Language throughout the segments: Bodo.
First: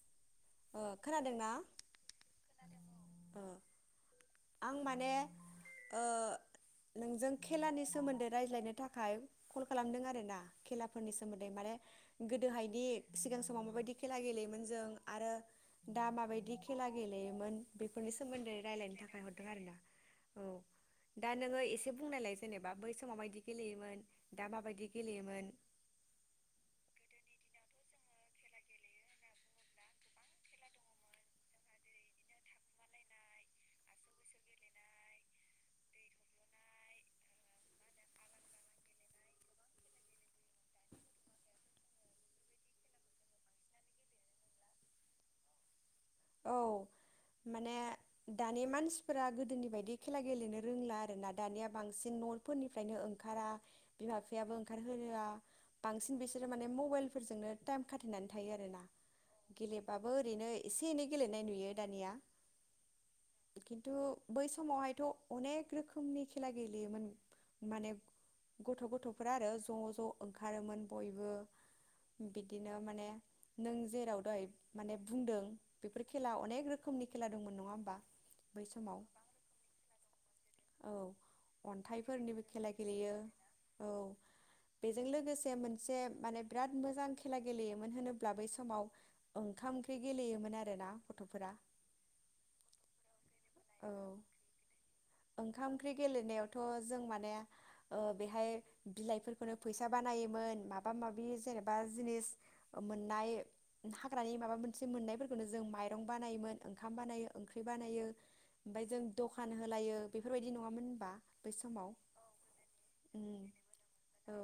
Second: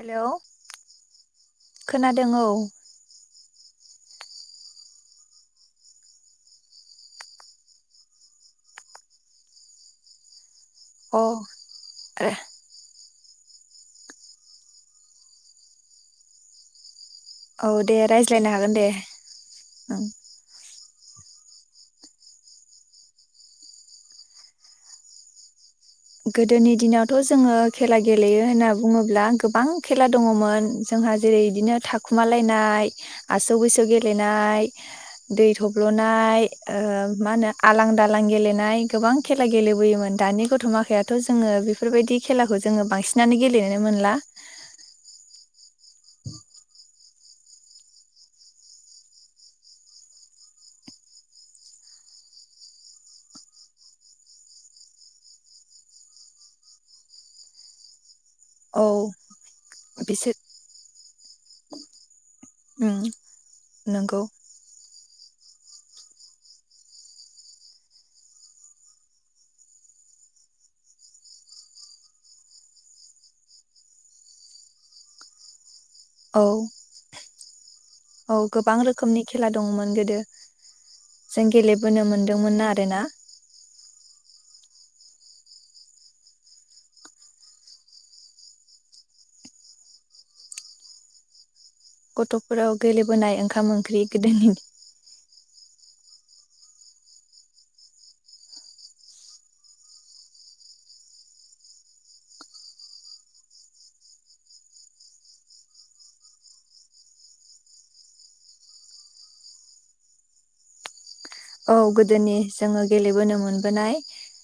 हेल' खोनादोंना? आं माने ओ नोंजों खेलानि सोमोन्दै रायज्लायनो थाखाय कल खालामदों आरो ना। खेलाफोरनि औ सोमोन्दै अ माने आरो गोदोहायदि सिगां समाव माबायदि खेला गेलेयोमोन जों आरो दा माबायदि खेला गेलेयोमोन औ दे बेफोरनि रायज्लायनो सोमोन्दै हागोन दे रायजलायनो थाखाय हरदों आरोना ओं। औ दा नोङो एसे बुंनायलाय जेनेबा बै सम माबायदि गेलेयोमोन दा माबायदि गेलेयोमोन गोदोनि दिनावथ जोङो खेला गेलेयो होनना बुङोब्ला गोबां खेला दङमोन जोंहा जेरै बिदिनो थाखुमालायनाय आसौ बैसो गेलेनाय दै थब्लनाय ओ मा होनो आलां दालां गेलेनाय गोबां खेला गेलेबोयोमोन दानि गथमा याथ जोङो बेफोरबायदि खेलाखौ जोङो बांसिनानो गेलेनो मोनला औ माने दानि मानसिफोरा गोदोनि बायदि खेला गेलेनो रोंला आरोना दानिया बांसिन नफोरनिफ्रायनो ओंखारा बिमा बिफायाबो ओंखारहोआ बांसिन बिसोरो माने मबाइल फोरजोंनो टाइम खाथेनानै थायो आरोना औ गेलेबाबो बिसोर ओरैनो एसे एसे एनै गेलेनाय नुयो दानिया उम खिन्थु नंगौ बै समावहायथ अनेक रोखोमनि खेला गेलेयोमोन माने गथ गथफोरा आरो ज ज ओंखारोमोन बयबो बिदिनो माने नों जेराव दहाय माने बुंदों बेफोर खेला औ अनेक रोखोमनि खेला दंमोन नङा होमबा औ बै गोबां समाव रोखोमनि खेला दंमोन गोदो औ जों गेलेबोनो अन्थाइफोरनिबो मोनदोंमोन खेला आरोना गेलेयो औ बेजों लोगोसे मोनसे माने बिराद मोजां खेला गेलेयोमोन होनोब्ला बै समाव ओंखाम ओंख्रि गेलेयोमोन आरो आरोना गथफोरा गथफोराव गेलेबोनाय ओंखाम ओंख्रि औ गोदनि ओंखाम ओंख्रि गेलेनायावथ जों माने ओ बेहाय बिलाइफोरखौनो फैसा बानायोमोन माबा माबि जेनेबा जिनिस मोननाय हाग्रानि माबा मोनसे मोननायफोरखौनो जों माइरं बानायोमोन ओंखाम बानायो ओंख्रि बानायो ओमफ्राय जों दखान होलायो बेफोरबायदि नङामोन होनबा बै औ समाव गोदोनि जोङो गेलेबोनो उम मोनबोनाय औ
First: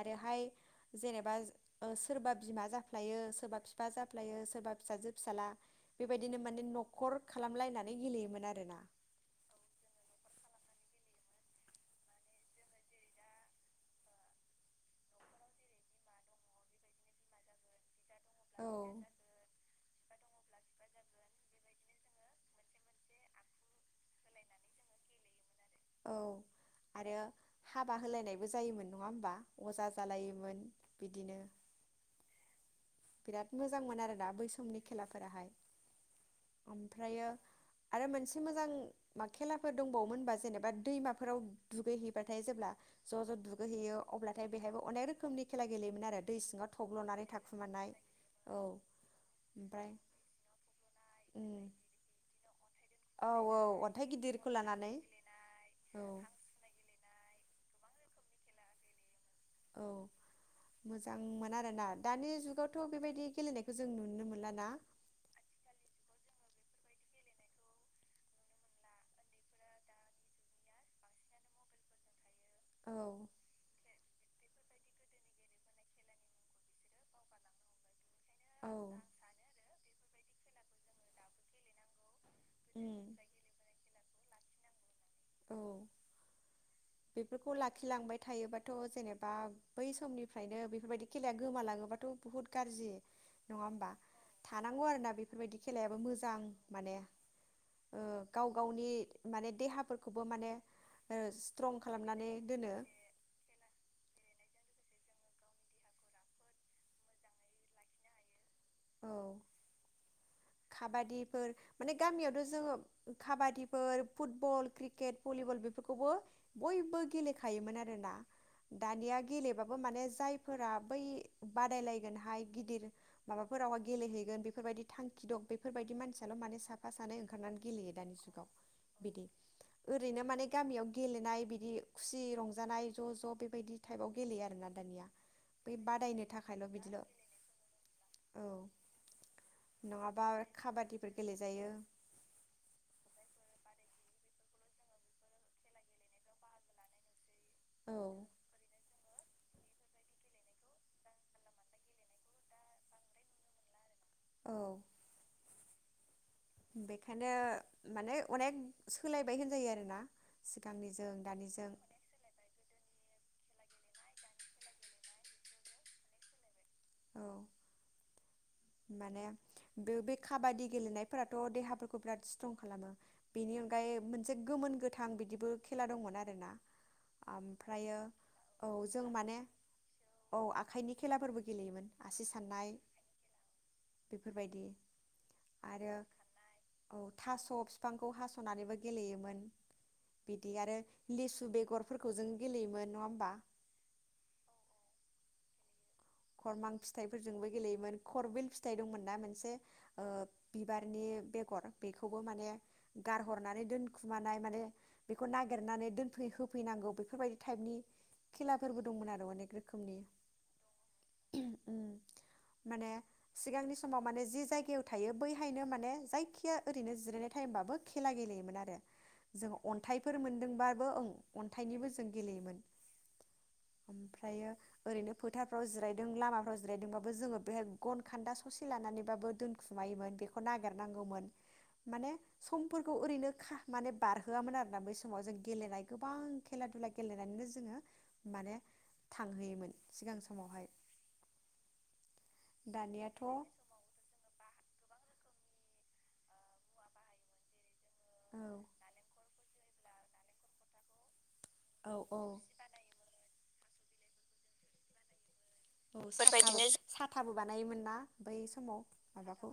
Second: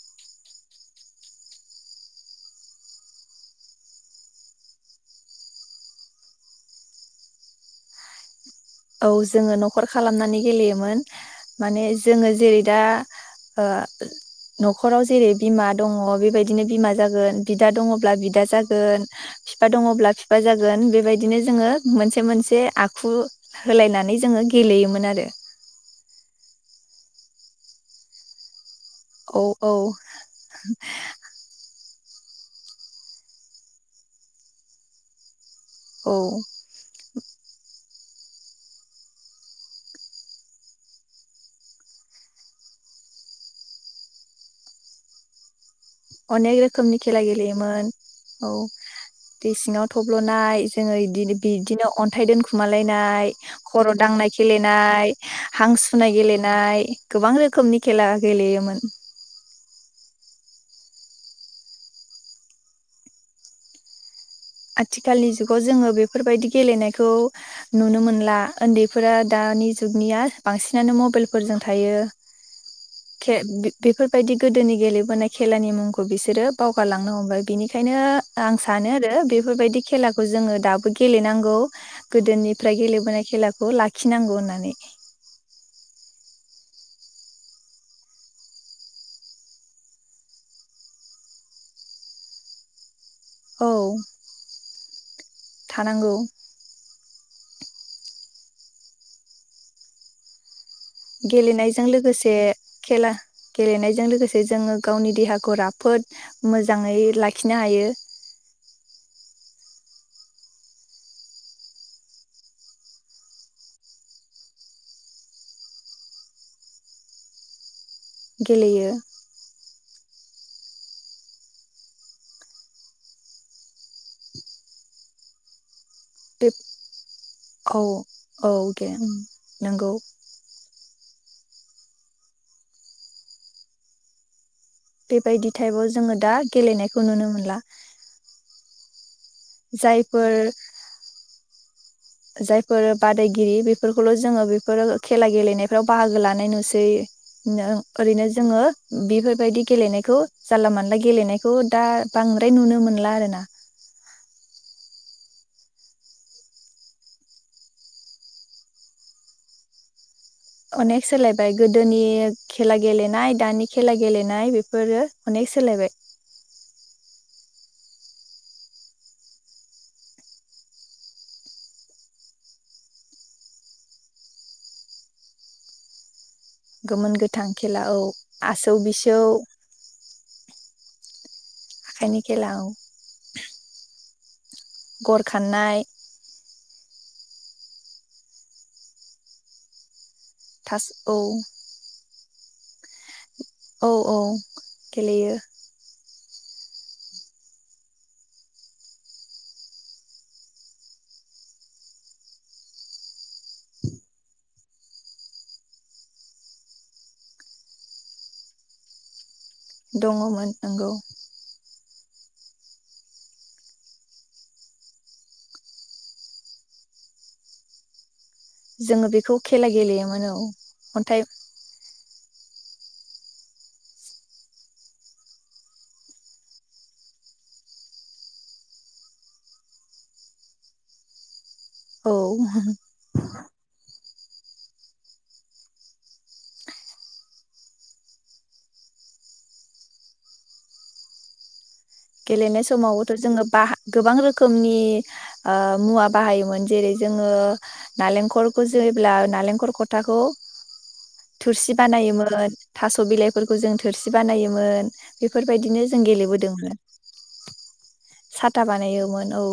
आरोहाय जेनेबा सोरबा बिमा जाफ्लायो सोरबा बिफा जाफ्लायो सोरबा फिसाजो फिसााजला बेबायदिनो माने नखर खालामलाय नानै गेलयोमोन आरो ना औ जोङो नखर खालामनानै गेलेयोमोन माने जोङो दा ओ नखराव जेरै बिमा दङ बेबायदिनो बिमा जागोन बिदा दङ ब्ला बिदा औ जागोन फिफा दङब्ला जागोन बेबायदिनो जोङो मोनसे मोनसे आखु होलायनानै जोङो गेलेयोमोन आरो औ आरो हाबा होलायनायबो जायोमोन नङा होमबा औ औ अजा जालायोमोन बिदिनो बिराद मोजांमोन आरोना बै समनि खेलाफोराहाय औ ओमफ्रायो आरो मोनसे मोजां मा खेलाफोर दंबावोमोनबा जेनेबा दैमाफोराव दुगैहैबाथाय जेब्ला ज' ज' दुगैहैयो अब्लाथाय बेहायबो अनेक रोखोमनि खेला गेलेयोमोन आरो दै अनेक सिङाव रोखोमनि खेला थब्ल'नानै गेलेयोमोन थाखुमानाय औ दै सिङाव ओमफ्राय थब्ल'नाय जोङो बिदिनो उम बिदिनो अन्थाइ दोनखुमालायनाय औ औ खर' अन्थाइ दांनाय गिदिरखौ लानानै गेलेनाय हां औ सुनाय गेलेनाय गोबां रोखोमनि खेला गेलेयोमोन औ मोजांमोन आरोना दानि जुगावथ' बेबायदि गेलेनायखौ जों नुनो मोन आथिखालनि जुगाव जोङो बेफोरबायदि गेलेनायखौ नुनो मोनला उन्दैफोरा दानि जुगनिया बांसिनानो मबाइलफोरजों थायो। औ खे बे बेफोरबायदि गोदोनि गेलेबोनाय खेलानि मुंखौ बिसोरो बावगारालांनो हमबाय बिनिखायनो आं औ सानो आरो बे बेदि खेलाखौ जोङो दाबो गेलेनांगौ गोदोनिफ्राय उम गेलेबोनाय खेलाखौ ला खिनांगौ होननानै [unintelligible] नङा औ होमबा थानांगौ आरो ना बेफोरबायदि खेलायाबो थानांगौ मोजां माने ओ गाव गावनि माने देहाफोरख खौबो माने गेलेनायजों खालामनानै लोगोसे दोनो खेला गेलेनायजों लोगोसे जोङो गावनि देहाखौ राफोद मोजाङै लाखिनो हायो। औ काबादिफोर माने गामियावथ' जोङो काबादिफोर फुटबल क्रिकेट भलिबल बेफोरखौबो बयबो गेलेखायोमोन आरो। आरोना गेलेयो दानिया गेलेबा माने जायफोरा बै बादायलायगोन हाय गिदिर माबा फोरावहा गेलेहैगोन बेफोरबायदि थांखि दं बेफोरबायदि मानसियाल' बे माने साफा सानै ओंखारनानै औ गेलेयो दानि जुगाव औ गे बिदि नंगौ ओरैनो माने गामियाव गेलेनाय बिदि खुसि रंजानाय ज' ज' बेबायदि टाइपआव गेलेयो आरोना दानिया बेबायदि बै टाइपाव जोङो बादायनो दा थाखायल' बिदिल' गेलेनायखौ नुनो मोनला औ नङाबा जायफोर खाबादिफोर गेले जायो जायफोर बादायगिरि बेफोरखौल' जोङो बेफोरो खेला गेलेनायफ्राव बाहागो लानाय नुसै नों औ ओरैनो जोङो बेफोरबायदि गेलेनायखौ जानला मानला गेलेनायखौ दा बांद्राय नुनो मोनला आरोना औ बेखायनो माने अनेक सोलायबाय होनजायो आरोना अनेक सिगांनिजों सोलायबाय दानिजों गोदोनि खेला गेलेनाय दानि खेला गेलेनाय बेफोरो अनेक सोलायबाय औ माने बे बे खाबादि गेलेनायफोराथ देहाफोरखौ बिराद स्ट्रं खालामो बेनि अनगायै मोनसे गोमोन गोथां बिदिबो खेला दंमोन आरो ना गोमोन गोथां खेला औ आसौ-बिसौ आखायनि खेलाफोरबो गेलेयोमोन आसि साननाय बेफोरबाय गर खाननाय औ थास फिफांखौ हास नानैबो गेलेयोमोन बिदि आरो थास औ लिसु बेगरफोरखौ जों गेलेयोमोन नङा होमबा औ-औ गेलेयो खरमां फिथाइफोरजोंबो गेलेयोमोन खरबिल फिथाइ दंमोन ना मोनसे ओ बिबारनि बेगर बेखौबो माने गारहरनानै दोनखुमानाय माने बेखौ नागिरनानै दोनफै होफैनांगौ बेफोरबायदि टाइपनि खेलाफोरबो दंमोन आरो अनेक रोखोमनि दङमोन नोंगौ। उम। माने सिगांनि समाव माने जि जायगायाव थायो बैहायनो माने जायखिया ओरैनो जिरायनाय टाइमबाबो खेला गेलेयो मोन आरो जोङो बेखौ जों खेला अन्थायफोर गेलेयोमोन औ मोनदोंबाबो ओं अन्थाइ अन्थायनिबो जों गेलेयोमोन ओमफ्रायो ओरैनो फोथारफ्राव जिराय नों लामाफ्राव जिरायदोंबाबो जोङो बे गन खान्दा ससे लानानैबाबो दोनखुमायोमोन बेखौ नागिरनांगौमोन। माने औ समफोरखौ ओरैनो खा माने बारहोआमोन आरोना बै समाव जों गेलेनाय गोबां खेला धुला गेलेनानैनो जोङो माने थांहोयोमोन सिगां समावहाय। गेलेनाय समावबोथ' दानियाथ' औ जोङो बा गोबां रोखोमनि ओ मुवा बाहायोमोन जेरै जोङो नालेंखलखौ जोयोब्ला नालेंखरखौ थाखौ थुरसि औ औ बानायोमोन थास' बिलाइ फोरखौ जों थोरसि बानायोमोन बेफोरबायदिनो जों साथाबो गेलेबोदोंमोन। साथाबो बानायोमोन ना? बै साथा समाव बानायोमोन औ माबाखौ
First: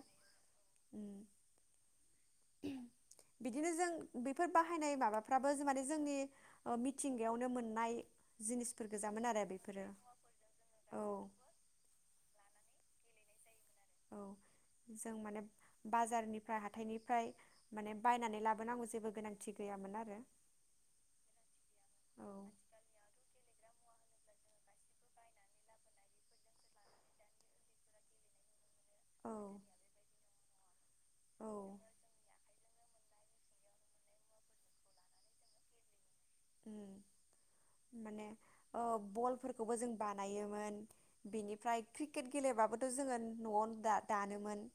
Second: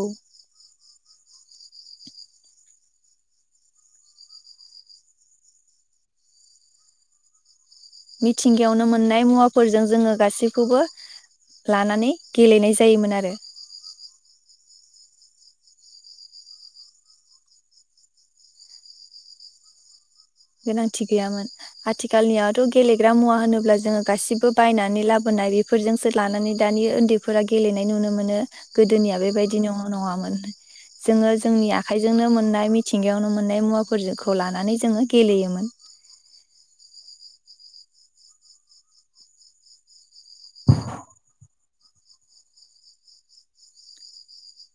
बिदिनो जों बेफोर बाहायनाय माबाफ्राबो माने जोंनि मिथिंगायावनो मोन मिथिंगायावनो मोननाय मुवाफोरजों जोङो गासैखौबो औ लानानै गेलेनाय जायोमोन आरो औ जों माने बाजारनिफ्राय हाथायनिफ्राय माने बायनानै लाबोनांगौ जेबो गोनांथि गैयामोन आरो गोनांथि गैयामोन औ आथिखालनियावथ' गेलेग्रा मुवा होनोब्ला जोङो गासिबो बायनानै लाबोनाय बेफोरजोंसो लानानै दानि ओन्दैफोरा गेलेनाय नुनो मोनो। गोदोनिया औ बेबायदि न' नङामोन। जोङो औ जोंनि आखाइजोंनो मोननाय थिंगायावनो मोननाय मुवाफोरखौ लानानै जोङो गेलेयोमोन। माने बलफोरखौबो जों बानाय मोन बिनिफ्राय क्रिकेट गेलेबाबोथ' जोङो न'आवनो दा-दानोमोन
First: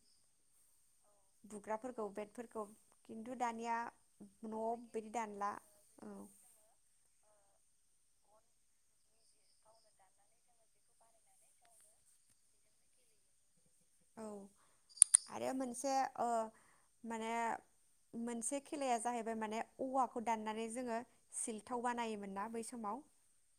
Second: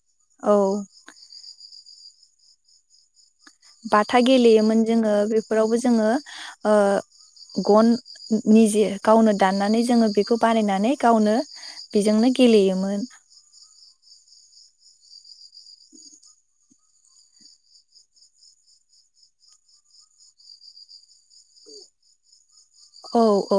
औ। बुग्राफोरखौ बेदफोरखौ बाथा गेलेयोमोन जोङो दानला बेफोरावबो जोङो औ ओ गन निजे गावनो दाननानै जोङो बेखौ बानायनानै गावनो बेजोंनो गेलेयोमोन। औ आरो मोनसे ओ माने मोनसे खेलाया जाहैबाय माने औवाखौ दाननानै जोङो सिलथाव बानायोमोन ना बै समाव औ औ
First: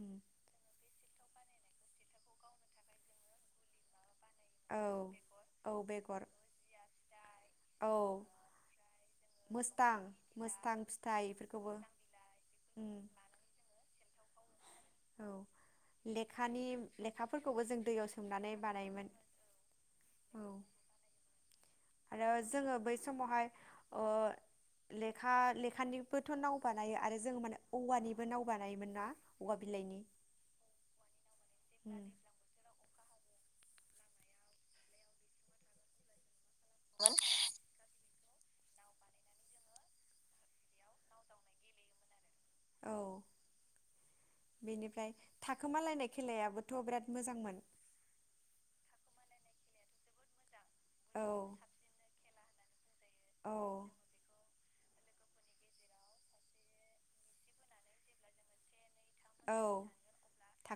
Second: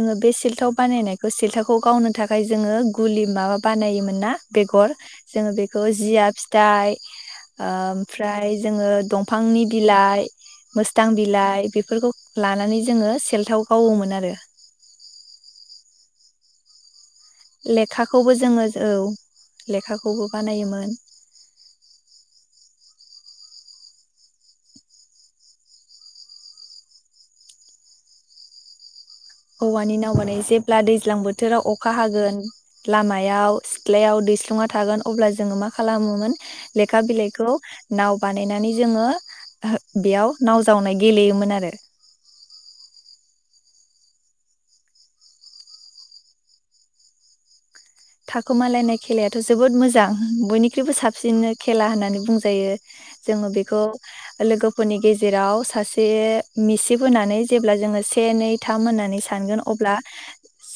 उम बे सिल्थाव बानायनाय सेल्थाखौ गावनो थाखाय जोङो गुलि माबा बानायोमोन ना औ बेगर जोङो औ बेखौ जिया बेगर फिथाइ ओ औ ओमफ्राय जोङो दंफांनि मोसथां बिलाइ मोसथां मोस्थां फिथाइ बिलाइ बेफोरखौबो बेफोरखौ लानानै उम जोङो। गावोमोन आरो औ लेखानि लेखाफोरखौबो जों दैयाव लेखाखौबो सोमनानै जोङो औ बानायोमोन लेखाखौबो औ बानायोमोन आरो जोङो बै समावहाय ओ लेखा लेखानिबोथ' नाव बानायो आरो जोंङो माने औवानिबो नाव बानायोमोन ना? औवा औवानि बिलाइनि नावानाय जेब्ला दैज्लां बोथोराव अखा उम हागोन लामा हायाव सिथ्लायाव दैस्लुं थागोन अब्ला जोङो मा खालामोमोन। लेखा बिलाइखौ नाव बानायनानै जोंङो बेयाव नाव जावनाय गेलेयोमोन आरो औ बेनिफ्राय थाखोमालायनाय खेलायाबोथ' बिराद मोजांमोन थाखोमालायनाय खेलायाथ' जोबोद मोजां बयनिख्रुइबो औ साबसिननो खेला होननानै बुंजायो। जोङो बेखौ औ लोगो फोरनि गेजेराव सासे मिसिब होनानै जेब्ला जोङो से नै थाम होननानै औ सानगोन अब्ला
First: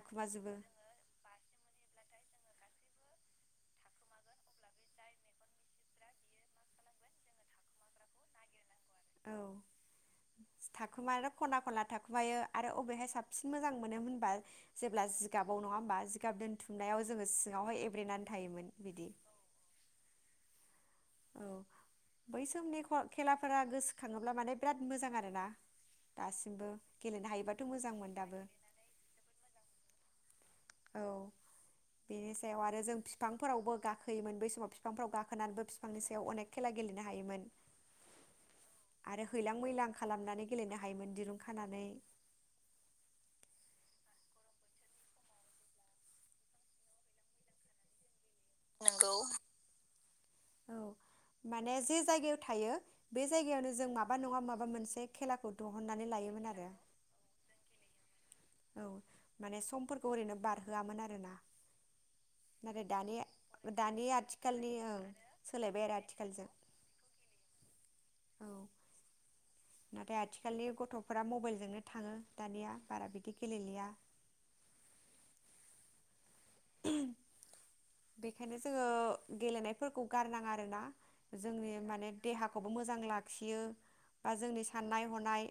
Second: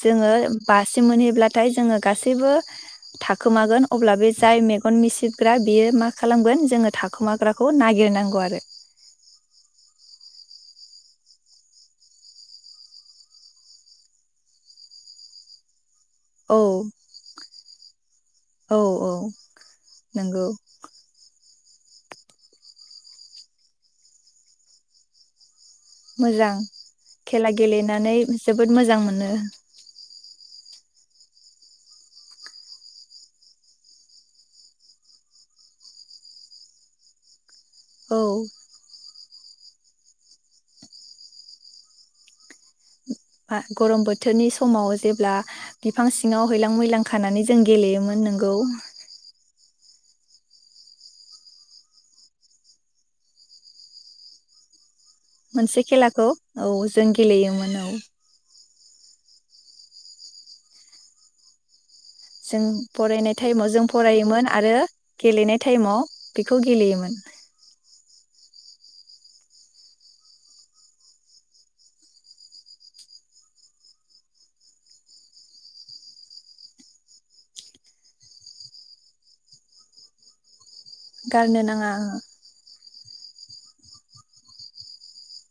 जोङो बासे मोनहैब्ला नाथाय जोङो गासैबो थाखोमागोन अब्ला बे जाय मेगन मिसिबग्रा बेयो मा खालामगोन जोङो थाखोमाग्राखौ नागिरनांगौ आरो औ थाखुमायाथ' खना खनला थाखुमायो आरो अबेहाय साबसिन मोजां मोनो होनबा जेब्ला जिगाबाव नङा होमबा गाब औ दोनथुमनायाव जोङो सिङावहाय एब्रेनानै थायोमोन औ बिदि औ नंगौ औ बै समनि खेलाफोरा गोसोखाङोब्ला माने बिराद मोजां आरो ना? मोजां खेला मोजांमोन गेलेनानै दाबो जोबोद मोजां मोनो औ बेनि सायाव आरो जों बिफांफोरावबो गाखोयोमोन बै समाव बिफांफोराव गाखोनानैबो बिफांनि सायाव अनेख खेला गेलेनो हायोमोन। औ हैलां मैलां खालामनानै गेलेनो हायोमोन दिरुं खानानै। गरम बोथोरनि समाव जेब्ला बिफां सिङाव हैलां मैलां खानानै जों गेलेयोमोन नों औ औ माने जे जायगायाव थायो बे जायगायावनो जों माबा नङा माबा मोनसे खेलाखौ मोनसे दिहुननानै खेलाखौ लायोमोन आरो औ जों गेलेयोमोन औ औ औ माने समफोरखौ ओरैनो बारहोआमोन आरोना। जों नाथाय दानि फरायनाय टाइमाव जों दानि फरायोमोन आथिखालनि आरो ओं गेलेनाय सोलायबाय आरो टाइमाव आथिखालजों बेखौ गेलेयोमोन। औ नाथाय आथिखालनि गथ'फोरा मबाइलजोंनो थाङो दानिया बारा बिदि गेलेलिया बेखायनो जोङो गेलेनायफोरखौ गारनाङा आरोना गारनो जोंनि नाङा माने देहाखौबो मो मोजां लाखियो बा जोंनि साननाय हनाय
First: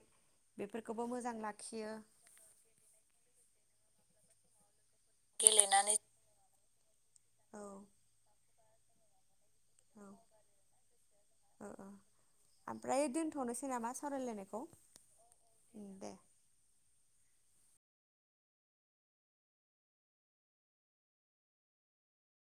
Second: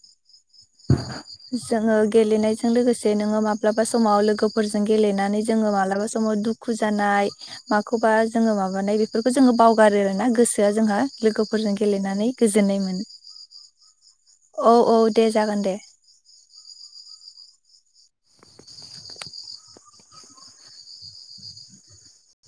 बेफोरखौबो मोजां लाखियो जोङो गेलेनायजों लोगोसे नोङो माबा। माब्लाबा समाव लोगोफोरजों। गेलेनानै जोङ माबा समाव दु दुखु जानाय औ माखौबा जोो माबानाय बे खौ जोङो बावगारो औ आरोना गोसोआ जोंहा ओ लोगोफोरजों ओ गेलेनानै गोजोननाय ओमफ्राय मोनो। दोनथ'नोसै नामा सावरायलायनायखौ औ औ दे जागोन दे।